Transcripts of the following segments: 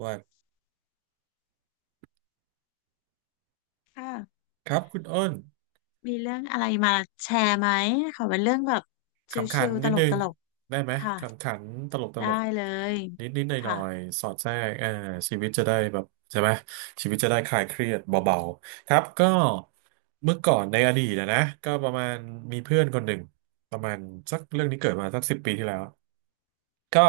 ว่าค่ะครับคุณอ้นมีเรื่องอะไรมาแชร์ไหมขอเป็นเรื่องแบบขำขัชินลๆตนิดนึงลกได้ไหมๆค่ะขำขันตลกตลได้กเลยนิดนิดหน่อยหน่อค่ะยๆสอดแทรกชีวิตจะได้แบบใช่ไหมชีวิตจะได้คลายเครียดเบาๆครับก็เมื่อก่อนในอดีตนะก็ประมาณมีเพื่อนคนหนึ่งประมาณสักเรื่องนี้เกิดมาสักสิบปีที่แล้วก็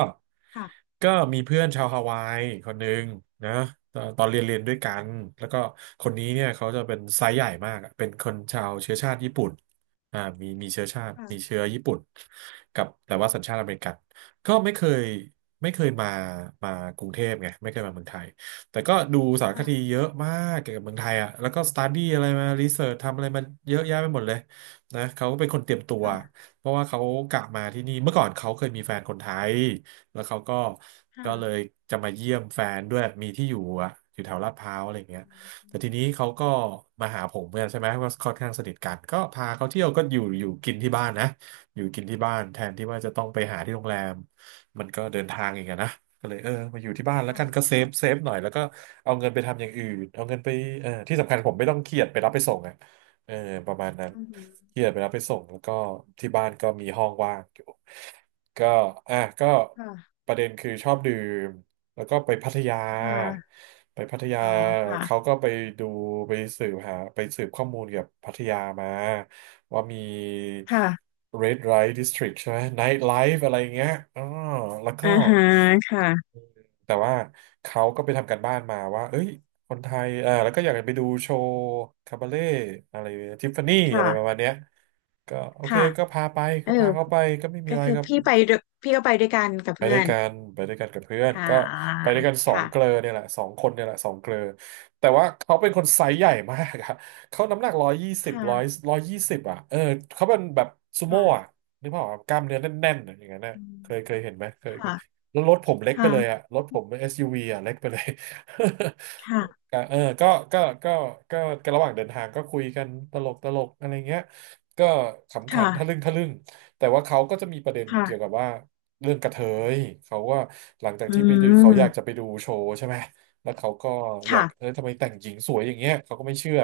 ค่ะก็มีเพื่อนชาวฮาวายคนหนึ่งนะตอนเรียนเรียนด้วยกันแล้วก็คนนี้เนี่ยเขาจะเป็นไซส์ใหญ่มากอะเป็นคนชาวเชื้อชาติญี่ปุ่น มีเชื้อชาติค่ะมีเชื้อญี่ปุ่นกับแต่ว่าสัญชาติอเมริกันก็ไม่เคยมามากรุงเทพไงไม่เคยมาเมืองไทยแต่ก็ดูสารคค่ะดีเยอะมากเกี่ยวกับเมืองไทยอ่ะแล้วก็สต u ดี้อะไรมารีเสิร์ชทำอะไรมาเยอะแยะไปหมดเลยนะเขาเป็นคนเตรียมตัวค่ะเพราะว่าเขากะมาที่นี่เมื่อก่อนเขาเคยมีแฟนคนไทยแล้วเขาก็ก็ค่ะเลยจะมาเยี่ยมแฟนด้วยมีที่อยู่อ่ะอยู่แถวลาดพร้าวอะไรอย่างเงี้ย อืแต่ทีนี้มเขาก็มาหาผมกันใช่ไหมก็ค่อนข้างสนิทกันก็พาเขาเที่ยวก็อยู่กินที่บ้านนะอยู่กินที่บ้านแทนที่ว่าจะต้องไปหาที่โรงแรมมันก็เดินทางอีกอะนะก็เลยมาอยู่ที่บ้านแล้วกันก็ค่ะเซฟหน่อยแล้วก็เอาเงินไปทำอย่างอื่นเอาเงินไปที่สำคัญผมไม่ต้องเครียดไปรับไปส่งอ่ะเออประมาณนั้นอือหือเครียดไปรับไปส่งแล้วก็ที่บ้านก็มีห้องว่างอยู่ก็อ่ะก็ค่ะประเด็นคือชอบดื่ม แล้วก็ไปพัทยา ค่ะไปพัทยาอ๋อเขาค่ะก็ไปดูไปสืบหาไปสืบข้อมูลเกี่ยวกับพัทยามาว่ามี ค่ะ Red Light District ใช่ไหม Night Life อะไรอย่างเงี้ยอ๋อแล้วก็อ่าฮะค่ะแต่ว่าเขาก็ไปทำการบ้านมาว่าเอ้ยคนไทยแล้วก็อยากจะไปดูโชว์คาบาเล่อะไรทิฟฟานี่อะไรประค่ะมาณเนี้ยก็โอเคค่ะก็พาไปเอก็อพาเขาไปก็ไม่มีก็อะไรคือครับ พี่ไปด้วยพี่ก็ไปด้วยกันกับไปเพื่ด้วอยนกันกับเพื่อนอ่าก็ไปด้วยกันสองเกลอค่ะเนี่ยแหละสองคนเนี่ยแหละสองเกลอแต่ว่าเขาเป็นคนไซส์ใหญ่มากอะ เขาน้ำหนักร้อยยี่สิบค่ะร้อยยี่สิบอะเออเขาเป็นแบบซูโม่ค่ะอะนึกภาพออกปะกล้ามเนื้อแน่นๆอะอย่างนั้นนะอืมเคยเห็นไหมเคยเคยค่ะแล้วรถผมเล็กไปเลยอะค่ะรถผม SUV อสยูวีอะเล็กไปเลย ค่ะก็เออก็ก็ก็ก็ก็ระหว่างเดินทางก็คุยกันตลกตลกอะไรเงี้ยก็ขำขันค่ะทะลึ่งแต่ว่าเขาก็จะมีประเด็นค่ะเกี่ยวกับว่า เรื่องกระเทยเขาว่าหลังจากอืที่ไปดูเขาอยากมจะไปดูโชว์ใช่ไหมแล้วเขาก็อยากค่ะ ทำไมแต่งหญิงสวยอย่างเงี้ยเขาก็ไม่เชื่อ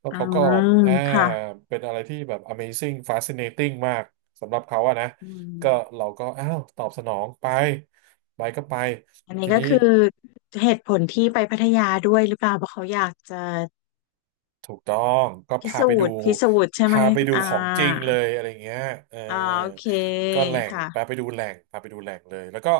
แล้วอืเขาก็มอ่าค่ะเป็นอะไรที่แบบ Amazing Fascinating มากสำหรับเขาอะนะอืก็มเราก็อ้าวตอบสนองไปไปก็ไปอันทีนี้ก็นี้ คือเหตุผลที่ไปพัทยาด้วยหรือเปล่าเพราะเขาอยากจะถูกต้องก็พิพาสูไปดูจน์พิสูจน์ใช่ไหมพาไปดูอ่าของจริงเลยอะไรเงี้ยเอออ่าโอเคก็แหล่งค่ะ พาไปดูแหล่งพาไปดูแหล่งเลยแล้วก็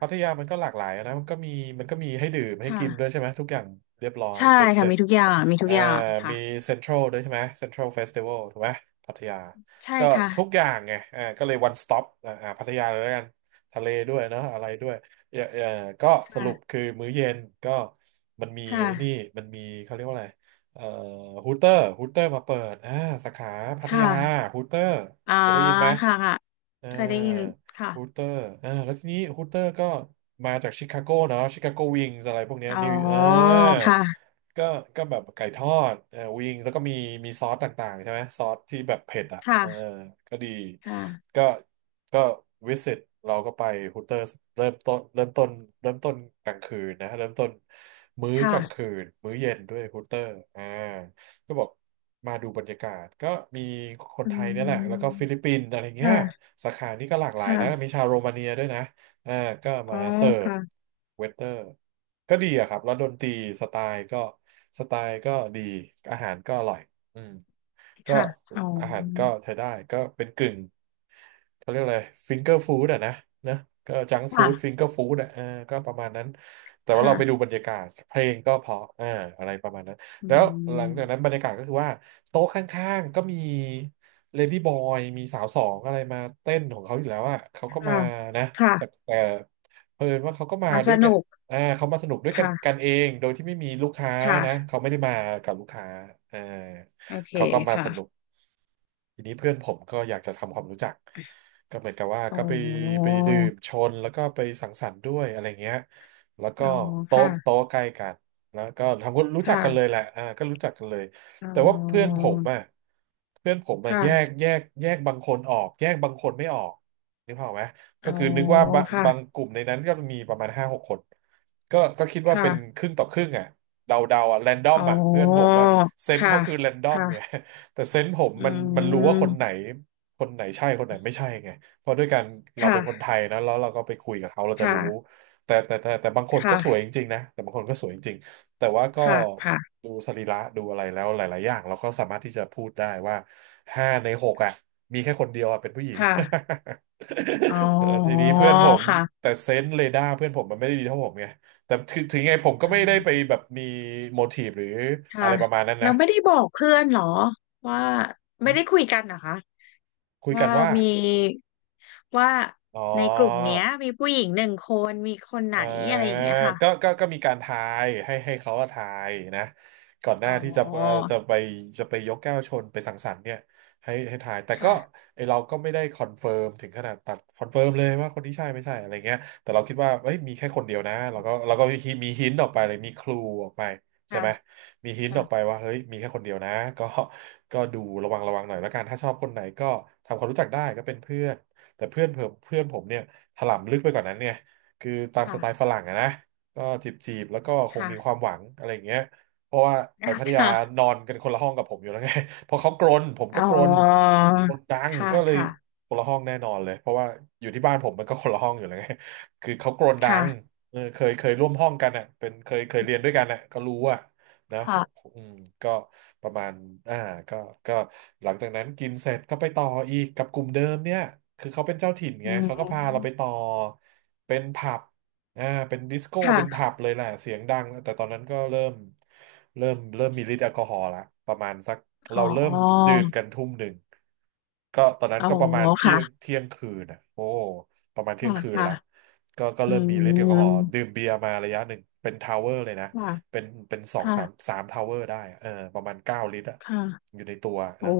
พัทยามันก็หลากหลายนะมันก็มีให้ดื่มให้กินด้วยค่ะ ใช่ไหมทุกอย่างเรียบร้อยใช่เบ็ดเสค่ะ ร็จมีทุกอย่าง มีทุเอ่กออย่างค่ะ มีเซ็นทรัลด้วยใช่ไหมเซ็นทรัลเฟสติวัลถูกไหมพัทยาใช่ก็ค่ะ ทุกอย่างไงเอ่าก็เลยวันสต็อปอ่าพัทยาเลยแล้วกันทะเลด้วยเนาะอะไรด้วยเออเออก็สรุปค่ะ คือมื้อเย็นก็มันมีค่ะไอ้นี่มันมีเขาเรียกว่าอะไร เอ่อฮูเตอร์มาเปิดอ่าสาขาพัคทยา่ะฮูเตอร์อ่าเคยได้ยินไหมค่ะค่ะอ่าเคยได้ยินค่ะ ฮูเตอร์อ่าแล้วทีนี้ฮูเตอร์ก็มาจากชิคาโกเนาะชิคาโกวิงส์อะไรพวกเนี้ยอ๋อนิวค่ะ ก็ก็แบบไก่ทอดเออวิงแล้วก็มีมีซอสต่างๆใช่ไหมซอสที่แบบเผ็ดอ่ะเออค่ะ ก็ดีค่ะก็ก็วิสิตเราก็ไปฮูเตอร์เริ่มต้นเริ่มต้นกลางคืนนะเริ่มต้นมื้อกลางคืค่ะนมื้อเย็นด้วยฮูเตอร์อ่าก็บอกมาดูบรรยากาศก็มีคนอืไทยเนี่ยแหละแล้วก็มฟิลิปปินส์อะไรเงี้ยค่ะสาขานี้ก็หลากหลายนะค่ะ มีชาวโรมาเนียด้วยนะ อ่าก็อ๋มาอเสิร์ฟค่ะเวเตอร์ก็ดีอะครับแล้วดนตรีสไตล์ก็สไตล์ก็ดีอาหารก็อร่อยอืมก็ค่ะอ๋อ อาหารก็ใช้ได้ก็เป็นกึ่งเขาเรียกอะไรฟิงเกอร์ฟู้ดอะนะเนอะก็จังฟู้ดฟิงค่ะเกอร์ฟู้ดอะก็ประมาณนั้นแต่ว่าค่ะ เราไปดูบรรยากาศเพลงก็เพราะอะไรประมาณนั้นอืแล้วหลังจากนั้นบมรรยากาศก็คือว่าโต๊ะข้างๆก็มีเลดี้บอยมีสาวสองอะไรมาเต้นของเขาอยู่แล้วอะเขาก็ค่ะมานะ แต่ค่ะแต่เอนว่าเขาก็มาอ่ะด้สวยกันุนกเขามาสนุกด้วยกันกัค่ะนเองโดยที่ไม่มีลูกค้านะค่ะเขาไม่ได้มากับลูกค้าอ่าโอเคเขาก็มาสค่ะนุกทีนี้เพื่อนผมก็อยากจะทำความรู้จักก็เหมือนกับว่าอ๋ก็ไปไปอดื่มชนแล้วก็ไปสังสรรค์ด้วยอะไรเงี้ยแล้วก็อ๋อค่ะโต๊ะใกล้กันแล้วก็ทำความรู้จักกันเลยค่ะแหละก็รู้จักกันเลยอ๋แต่ว่าอเพื่อนผมอ่ะแยกค่ะแยกแยกบางคนออกแยกบางคนไม่ออกนึกภาพออกไหม ก็อ๋อคือนึกว่าบางค่ะกลุ่มในนั้นก็มีประมาณห้าหกคนก็คิดว่าเป็นค่ะครึ่งต่อครึ่งอ่ะเดาเดาอ่ะแรนดอมอ๋ออ่ะเพื่อนผมอ่ะเซนส์ค่ะเขาคือแรนดอมไง ค่ะ แต่เซนส์ผมอืมันรู้ว่าคนไหนมคนไหนใช่คนไหนไม่ใช่ไงเพราะด้วยการเราเป็นคนไทค่ะยนะแล้วเราก็ไปคุยกับเขาเราจะค่ะรู้แต่บางคนก็สวยค่ะจริงๆนะแต่บางคนก็สวยจริงๆแต่ว่าก็ค่ะค่ะดูสรีระดูอะไรแล้วหลายๆอย่างเราก็สามารถที่จะพูดได้ว่าห้าในหกอ่ะมีแค่คนเดียวอ่ะเป็นผู้หญิง ค่ะอ๋อ ทีนี้เพื่อนผมค่ะแต่เซนส์เรดาร์เพื่อนผมมันไม่ได้ดีเท่าผมไงแต่ถึงไงผมก็อ๋ไม่ได้ไปอแบบมีโมทีฟหรืออะค่ะไรประมาณนั้นนะเราไม่ได้บอกเพื่อนเหรอว่าไม่ได้คุยกันเหรอคะ คุยว่ากันว่ามีว่าอ๋อ ในกลุ่มเนี้ยมีผู้หญิงหนึ่งคนมีคนอไหนอะไร่าอย่างเงี้ยค่ะก็มีการทายให้เขาอะทายนะก่อนหน้าอ๋อที่จะจะไปยกแก้วชนไปสังสรรค์เนี่ยให้ทายแต่ก็ค่ะไอเราก็ไม่ได้คอนเฟิร์มถึงขนาดตัดคอนเฟิร์มเลยว่าคนนี้ใช่ไม่ใช่อะไรเงี้ยแต่เราคิดว่าเอ้ยมีแค่คนเดียวนะเราก็มีหินออกไปเลยมีคลูออกไปใช่ค่ะไหมมีหินออกไปค่ะว่าเฮ้ยมีแค่คนเดียวนะก็ก็ดูระวังระวังหน่อยแล้วกันถ้าชอบคนไหนก็ทำความรู้จักได้ก็เป็นเพื่อนแต่เพื่อนเพื่อนเพื่อนผมเนี่ยถลำลึกไปกว่านั้นไง คือตามสค่ะไตล์ฝรั่งอะนะก็จีบจีบแล้วก็คงมีควาค่ะมหวังอะไรอย่างเงี้ยเพราะว่าไปพัทยาค่ะนอนกันคนละห้องกับผมอยู่แล้วไง พอเขากรนผมก็อ๋อกรนดังค่ะก็เลยค่ะคนละห้องแน่นอนเลยเพราะว่าอยู่ที่บ้านผมมันก็คนละห้องอยู่แล้วไง คือเขากรนดัค่ะงเคยร่วมห้องกันอ่ะเป็นเคยเรียนด้วยกันอ่ะก็รู้อ่ะ นะค่ะอืมก็ประมาณอ่าก็ก็หลังจากนั้นกินเสร็จก็ไปต่ออีกกับกลุ่มเดิมเนี่ยคือเขาเป็นเจ้าถิ่นอืไงมเขาก็พาเราไปต่อเป็นผับอ่าเป็นดิสโก้เป็นค่ะผับเลยแหละเสียงดังแต่ตอนนั้นก็เริ่มมีฤทธิ์แอลกอฮอล์ละประมาณสักอ๋เราอเริ่มดื่มกัน1 ทุ่มก็ตอนนั้นอ๋อก็ประมาณค่ะเที่ยงคืนอ่ะโอ้ประมาณเที่ยงค่ะคืนค่ะละก็อืเริ่มมีฤทธิ์แอลกอฮอล์ดื่มมเบียร์มาระยะหนึ่งเป็นทาวเวอร์เลยนะ ค่ะเป็นสองค่ะสามทาวเวอร์ได้อะประมาณ9 ลิตรอะค่ะอยู่ในตัวนะโอ้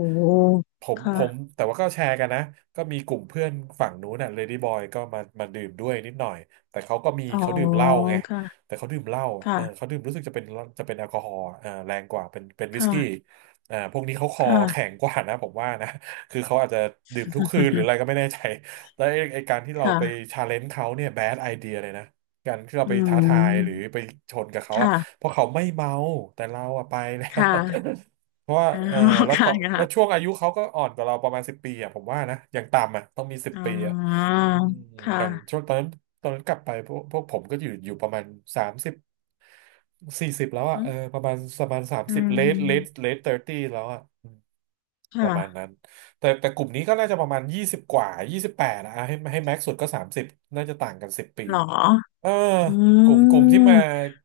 ผมค่ะแต่ว่าก็แชร์กันนะก็มีกลุ่มเพื่อนฝั่งนู้นน่ะเลดี้บอยก็มาดื่มด้วยนิดหน่อยแต่เขาก็มีอ๋อเขาดื่มเหล้าไงค่ะแต่เขาดื่มเหล้าอะเขาค่ะดื่มรู้สึกจะเป็นแอลกอฮอล์อะแรงกว่าเป็นวิสกี้ค่ะพวกนี้เขาคอแข็ค่ะงกว่านะผมว่านะ คือเขาอาจจะดื่มทุกคืนหรืออะไรก็ไม่แน่ใจแล้วไอ้การที่เราไปค่ะ ชาเลนจ์เขาเนี่ยแบดไอเดียเลยนะการที่เราอืไปท้าทายหรือมไปชนกับเขาอะ ค่ะเพราะเขาไม่เมาแต่เราอะไปแล้ว ค่ะ เพราะว่าอ๋อ แล้วค่ะ เขาแล้วช่วค่ะงอายุเขาก็อ่อนกว่าเราประมาณสิบปีอะผมว่านะอย่างต่ำอะต้องมีสิบอ๋ปีอะออืมคอย่าง่ะช่วงตอนนั้นตอนนั้นกลับไปพวกผมก็อยู่ประมาณ30-40แล้วอะอืมประมาณสามอืสิบมเลทเทอร์ตี้แล้วอะปค่ะระมาณนั้นแต่กลุ่มนี้ก็น่าจะประมาณยี่สิบกว่า28นะอ่ะให้แม็กซ์สุดก็สามสิบน่าจะต่างกันสิบปีหรอเอออืกลุ่มที่มาม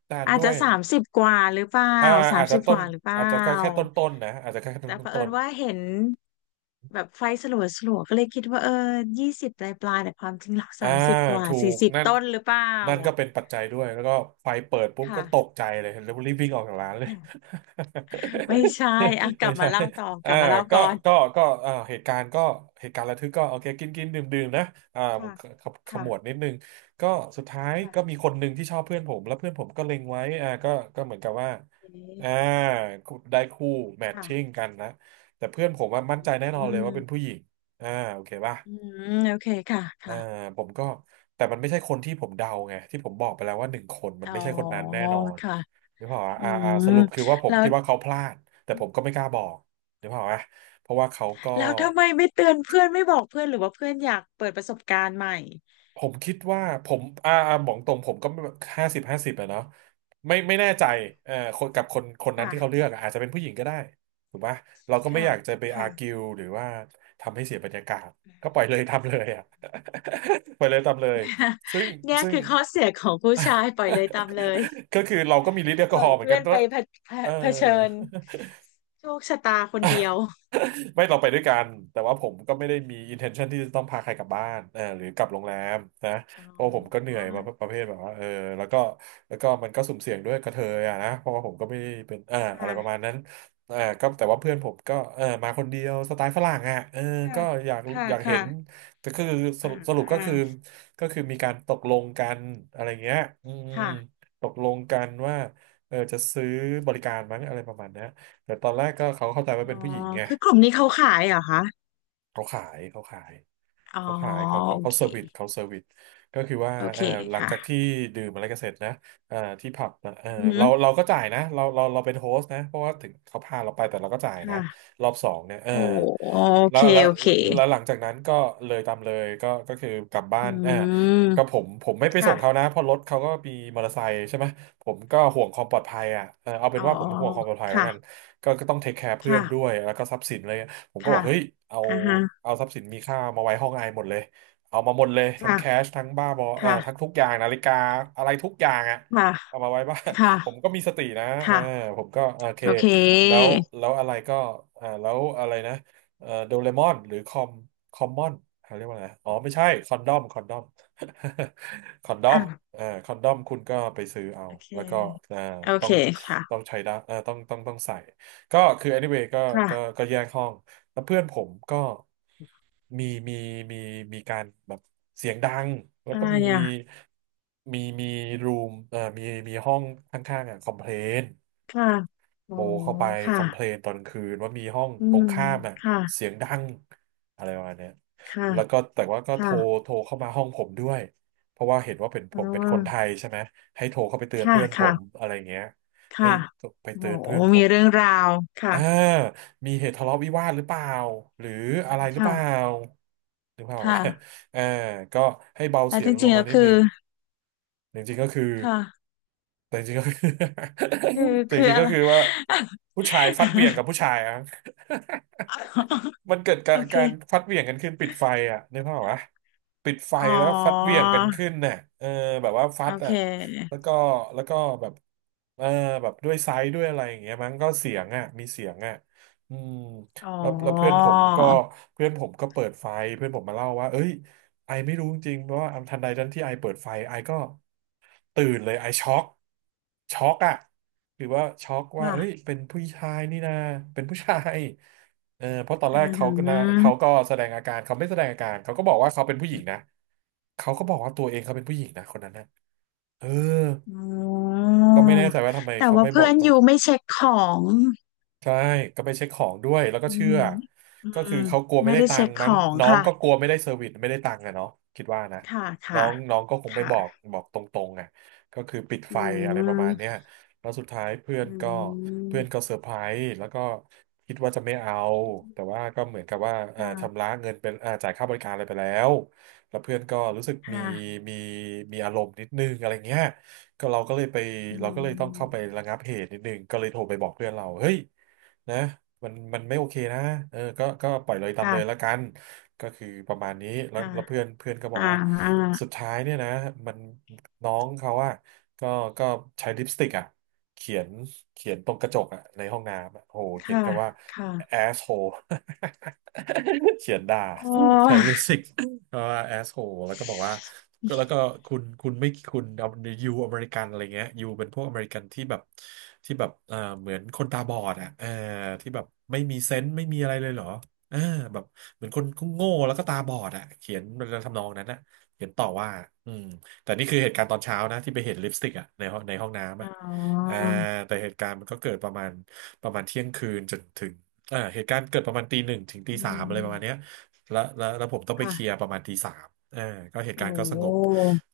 ทานอาจด้วจะย สามสิบกว่าหรือเปล่าอ่าสาอามจจะสิบกต้นว่าหรือเปล่าอาจจะแค่ต้นต้นนะอาจจะแค่ต้นแต่ต้เผนอิต้ญน ว่าเห็นแบบไฟสลัวสลัวก็เลยคิดว่าเออยี่สิบปลายปลายแต่ความจริงหลักอ่าสามสิบกว่าถูสี่กสิบนั่นต้นหรือเปล่านั่นก็เป็นปัจจัยด้วยแล้วก็ไฟเปิดปุ๊บก็ค่ะ ตกใจเลยแล้วรีบวิ่งออกจากร้านเลย ไม่ใช่อ่ะ กลัไม่บใช่มาเล่าต่อกอ่าลับมาเล่าก็ก่อนก็เหตุการณ์ก็เหตุการณ์ระทึกก็โอเคกินกินดื่มดื่มนะอ่าค่ะขค่ะมวดนิดนึงก็สุดท้ายค่ะก็มีคนหนึ่งที่ชอบเพื่อนผมแล้วเพื่อนผมก็เล็งไว้ก็เหมือนกับว่าเอ๊อ่าะได้คู่แมทชิ่งค่ะ กันนะแต่เพื่อนผมว่ามั่นใจแน่นออืนเลยว่ามเป็นผู้หญิงอ่าโอเคป่ะ อืมโอเคค่ะอ่าค่ะผมก็แต่มันไม่ใช่คนที่ผมเดาไงที่ผมบอกไปแล้วว่าหนึ่งคนมัอ๋นไม่อใช่คนนั้นแน่นอนค่ะนึกภาพออกปะอืมสรุปคือว่าผมแล้วคิดว่าเขาพลาดแต่ผมก็ไม่กล้าบอกนึกภาพออกปะเพราะว่าเขาก็แล้วทำไมไม่เตือนเพื่อนไม่บอกเพื่อนหรือว่าเพื่อนอยากเปิดประสบการณ์ใหม่ผมคิดว่าผมบอกตรงผมก็ห้าสิบห้าสิบอะเนาะไม่แน่ใจคนกับคนคนนั้นที่เขาเลืค่ะอกอะอาจจะเป็นผู้หญิงก็ได้ถูกปะเราก็ไม่ค่ะอยากจะไปอาค่ะ ร์กิวหรือว่าทำให้เสียบรรยากาศก็ปล่อยเลย ทำเลยอ่ะ ปล่อยเลยทำเลยซึ่ง เนี่ยซึ่ง คือข้อเสียของผู้ชายปล่อยเลยตามเลย ก็คือเราก็มีฤทธิ์แอลปกอล่ฮออยล์เหมือนเพื่กัอนนก็ไปเผเผเออ เผชิญโชคชะตาคนเดียว ไม่เราไปด้วยกัน แต่ว่าผมก็ไม่ได้มี intention ที่จะต้องพาใครกลับบ้านเออหรือกลับโรงแรมนะอ๋เพราะผมก็เหอนื่อยมาประเภทแบบว่าเออแล้วก็แล้วก็มันก็สุ่มเสี่ยงด้วยกระเทยอ่ะนะเพราะว่าผมก็ไม่ได้เป็นเอ่าออะไรประมาณค่ะนั้นเอ่าก็แต่ว่าเพื่อนผมก็เออมาคนเดียวสไตล์ฝรั่งอ่ะเออค่ะก็อยากค่ะอยากเห็นค่ะแต่คืออ่าสรุปอ่าก็คือก็คือมีการตกลงกันอะไรเงี้ยอืมค่ะตกลงกันว่าเออจะซื้อบริการมั้งอะไรประมาณเนี้ยแต่ตอนแรกก็เขาเข้าใจว่าอ๋เป็อนผู้หญิงไง คือกลุ่มนี้เขาขายเหรอคะเขาขายอ๋อเขาขายเขาเขาโอเขาเค เซอร์วิสเขาเซอร์วิสก็คือว่าโอเคเออหลังจากค่ะที่ดื่มอะไรกันเสร็จนะเออที่ผับนะเอออือหือเราก็จ่ายนะเราเป็นโฮสต์นะเพราะว่าถึงเขาพาเราไปแต่เราก็จ่ายนะค่ะรอบสองเนี่ยเออโอ้โอแล้เควแล้วโอเคแล้วหลังจากนั้นก็เลยตามเลยก็ก็คือกลับบ้าอืนเออก็มผมไม่ไปส่งเขาค่ะนะเพราะรถเขาก็มีมอเตอร์ไซค์ใช่ไหมผมก็ห่วงความปลอดภัยอ่ะเออเอาเป็อ๋นอว่าผมห่วงความปลอดภัยแล้วกันค่ะก็ต้องเทคแคร์เพื่อค่ะนด้วยแล้วก็ทรัพย์สินเลย ผมก็บอค่ะกเฮ้ยเอาอ่าฮะเอาทรัพย์สินมีค่ามาไว้ห้องไอหมดเลย เอามาหมดเลยทั้งค่ะแคชทั้งบ้าบอทั้งค่ะทุกอย่างนาฬิกาอะไรทุกอย่างอะค่ะเอามาไว้บ้าน ผมค่ะก็มีสตินะเออค่ะผมก็โอเคโอเคแล้วอะไรก็แล้วอะไรนะโดเรมอนหรือคอมคอมมอนเขาเรียกว่าอะไรอ๋อไม่ใช่คอนดอม คอนดอมอ่ะคอนดอมคุณก็ไปซื้อเอาโอเคแล้วก็อ่าโอต้อเคงค่ะใช้ได้ต้องใส่ ก็คือ anyway ก็ค่ะแยกห้อง แล้วเพื่อนผมก็มีมีมีมีการแบบเสียงดังแล้วอะก็ไรอ่ะมีรูมมีห้องข้างๆอ่ะคอมเพลนค่ะโทโอ้รเข้าไปคค่ะอมเพลนตอนกลางคืนว่ามีห้องอืตรมงข้ามอ่ะค่ะเสียงดังอะไรประมาณเนี้ยค่ะแล้วก็แต่ว่าก็ค่ะโทรเข้ามาห้องผมด้วยเพราะว่าเห็นว่าเป็นผอ๋อมเป็นคนไทยใช่ไหมให้โทรเข้าไปเตือนค่ะเพื่อนผมค่ะอะไรเงี้ยให้ค่ะไปโอ้เตือนเพื่อนผมีม เรื่องราวค่ะอ่ามีเหตุทะเลาะวิวาทหรือเปล่า หรืออะไรหรือเปค่ะล่าหรือ เปล่าอ่ะค่ะอ่าก็ให้เบาแต่เสียจงลริงงๆแล้มาวนิดคืนึอ งจริงๆก็คือ ค่ะแต่จริงๆก็คือ คือ แต่จคือริงๆอะก็ไร คือว่าผู้ชายฟัดเหวี่ยงกับผู้ ชายอะ มันเกิดโอเค การฟัดเหวี่ยงกันขึ้นปิดไฟอ่ะนึกภาพออกปะปิดไฟอ๋อแล้วฟัดเหวี่ยงกันขึ้นน่ะเออแบบว่าฟัโอดเคอ่ะแล้วก็แล้วก็แบบเออแบบด้วยไซส์ด้วยอะไรอย่างเงี้ยมั้งก็เสียงอ่ะมีเสียงอ่ะอืมอ๋อแล้วเพื่อนผมก็เปิดไฟเพื่อนผมมาเล่าว่าเอ้ยไอไม่รู้จริงๆเพราะว่าทันใดทันที่ไอเปิดไฟไอก็ตื่นเลยไอช็อกอะหรือว่าช็อกว่าว่าเอ้ยเป็นผู้ชายนี่นะเป็นผู้ชาย เออเพราะตอนอืแรกเขาก็นะเขาก็มแสดงอาการเขาไม่แสดงอาการเขาก็บอกว่าเขาเป็นผู้หญิงนะเขาก็บอกว่าตัวเองเขาเป็นผู้หญิงนะคนนั้นนะเอออ๋อ ก็ไม่แน่ใจว่าทำไมแต่เขาว่าไม่บอเพื่อกนต ยูไม่เช็คของใช่ก็ไปเช็คของด้วยแล้วก็อืเชื่มออืก็มคือเขากลัวไม่ไม่ได้ได้ตัเช็งคค์ขมั้งองน้องค่ะก็กลัวไม่ได้เซอร์วิสไม่ได้ตังค์อะเนาะคิดว่านะค่ะน้อค่ะงน้องก็คงไม่บอกค่ะบอกตรงๆอะก็คือปิดอืไฟอะไรประมาณเนี้ยมแล้วสุดท้ายเพื่อนอืก็เพื่อนมก็เซอร์ไพรส์แล้วก็คิดว่าจะไม่เอาแต่ว่าก็เหมือนกับว่าชำค่ะระเงินเป็นจ่ายค่าบริการอะไรไปแล้วแล้วเพื่อนก็รู้สึกมีค่ะมีมีอารมณ์นิดนึงอะไรเงี้ยก็เราก็เลยไปอืเราก็เลยต้องเข้าไปมระงับเหตุนิดนึงก็เลยโทรไปบอกเพื่อนเราเฮ้ย นะมันไม่โอเคนะเออก็ปล่อยเลยตามเลยละค่ะกันก็คือประมาณนี้แล้วค่ะแล้วเพื่อนเพื่อนก็บอ่อกว่าาสุดท้ายเนี่ยนะมันน้องเขาอะก็ก็ใช้ลิปสติกอะเขียนเขียนตรงกระจกอะในห้องน้ำอะโอหเขียนค่ะคำว่า ค่ะ asshole เขียนด่าโอใช้้ ลิปสติก ก็แอสโ e แล้วก็บอกว่าก็แล้วก็คุณไม่คุณเอายูอเมริกันอะไรเงี้ยยูเป็นพวกอเมริกันที่แบบที่แบบเหมือนคนตาบอดอ่ะเออที่แบบไม่มีเซนส์ไม่มีอะไรเลยเหรอเออแบบเหมือนคนโง่แล้วก็ตาบอดอ่ะเขียนทำนองนั้นนะเขียนต่อว่าอืมแต่นี่คือเหตุการณ์ตอนเช้านะที่ไปเห็นลิปสติกอ่ะในห้องในห้องน้ำอ๋อ่ะอ่าอแต่เหตุการณ์มันก็เกิดประมาณเที่ยงคืนจนถึงอ่าเหตุการณ์เกิดประมาณตีหนึ่งถึงตีอืสามอะไรประมาณเนี้ย มแล้วผมต้องไปเคลียค่ะร์ประมาณตีสามเออก็เหตุกาโอ้รณ์ก็สงบ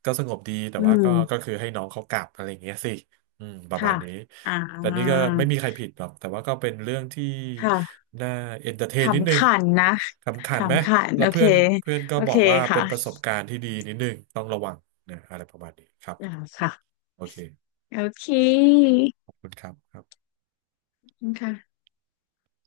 ก็สงบดีแต่อืว่าก็มก็คือให้น้องเขากลับอะไรอย่างเงี้ยสิอืมประมาณค่ะนี้ อ่าแต่นี่ก็ไม่มีใครผิดหรอกแต่ว่าก็เป็นเรื่องที่ค่ะน่าเอนเตอร์เทขนนิดนึำงขันนะขำขันไหมขำขันแล้วโอเค เพื่อนเพื่อนก็โอบอเคกว่าเป็ค่ะนประสบการณ์ที่ดีนิดนึงต้องระวังนะอะไรประมาณนี้ครับอ่าค่ะโอเคโอเคขอบคุณครับครับขอบคุณค่ะ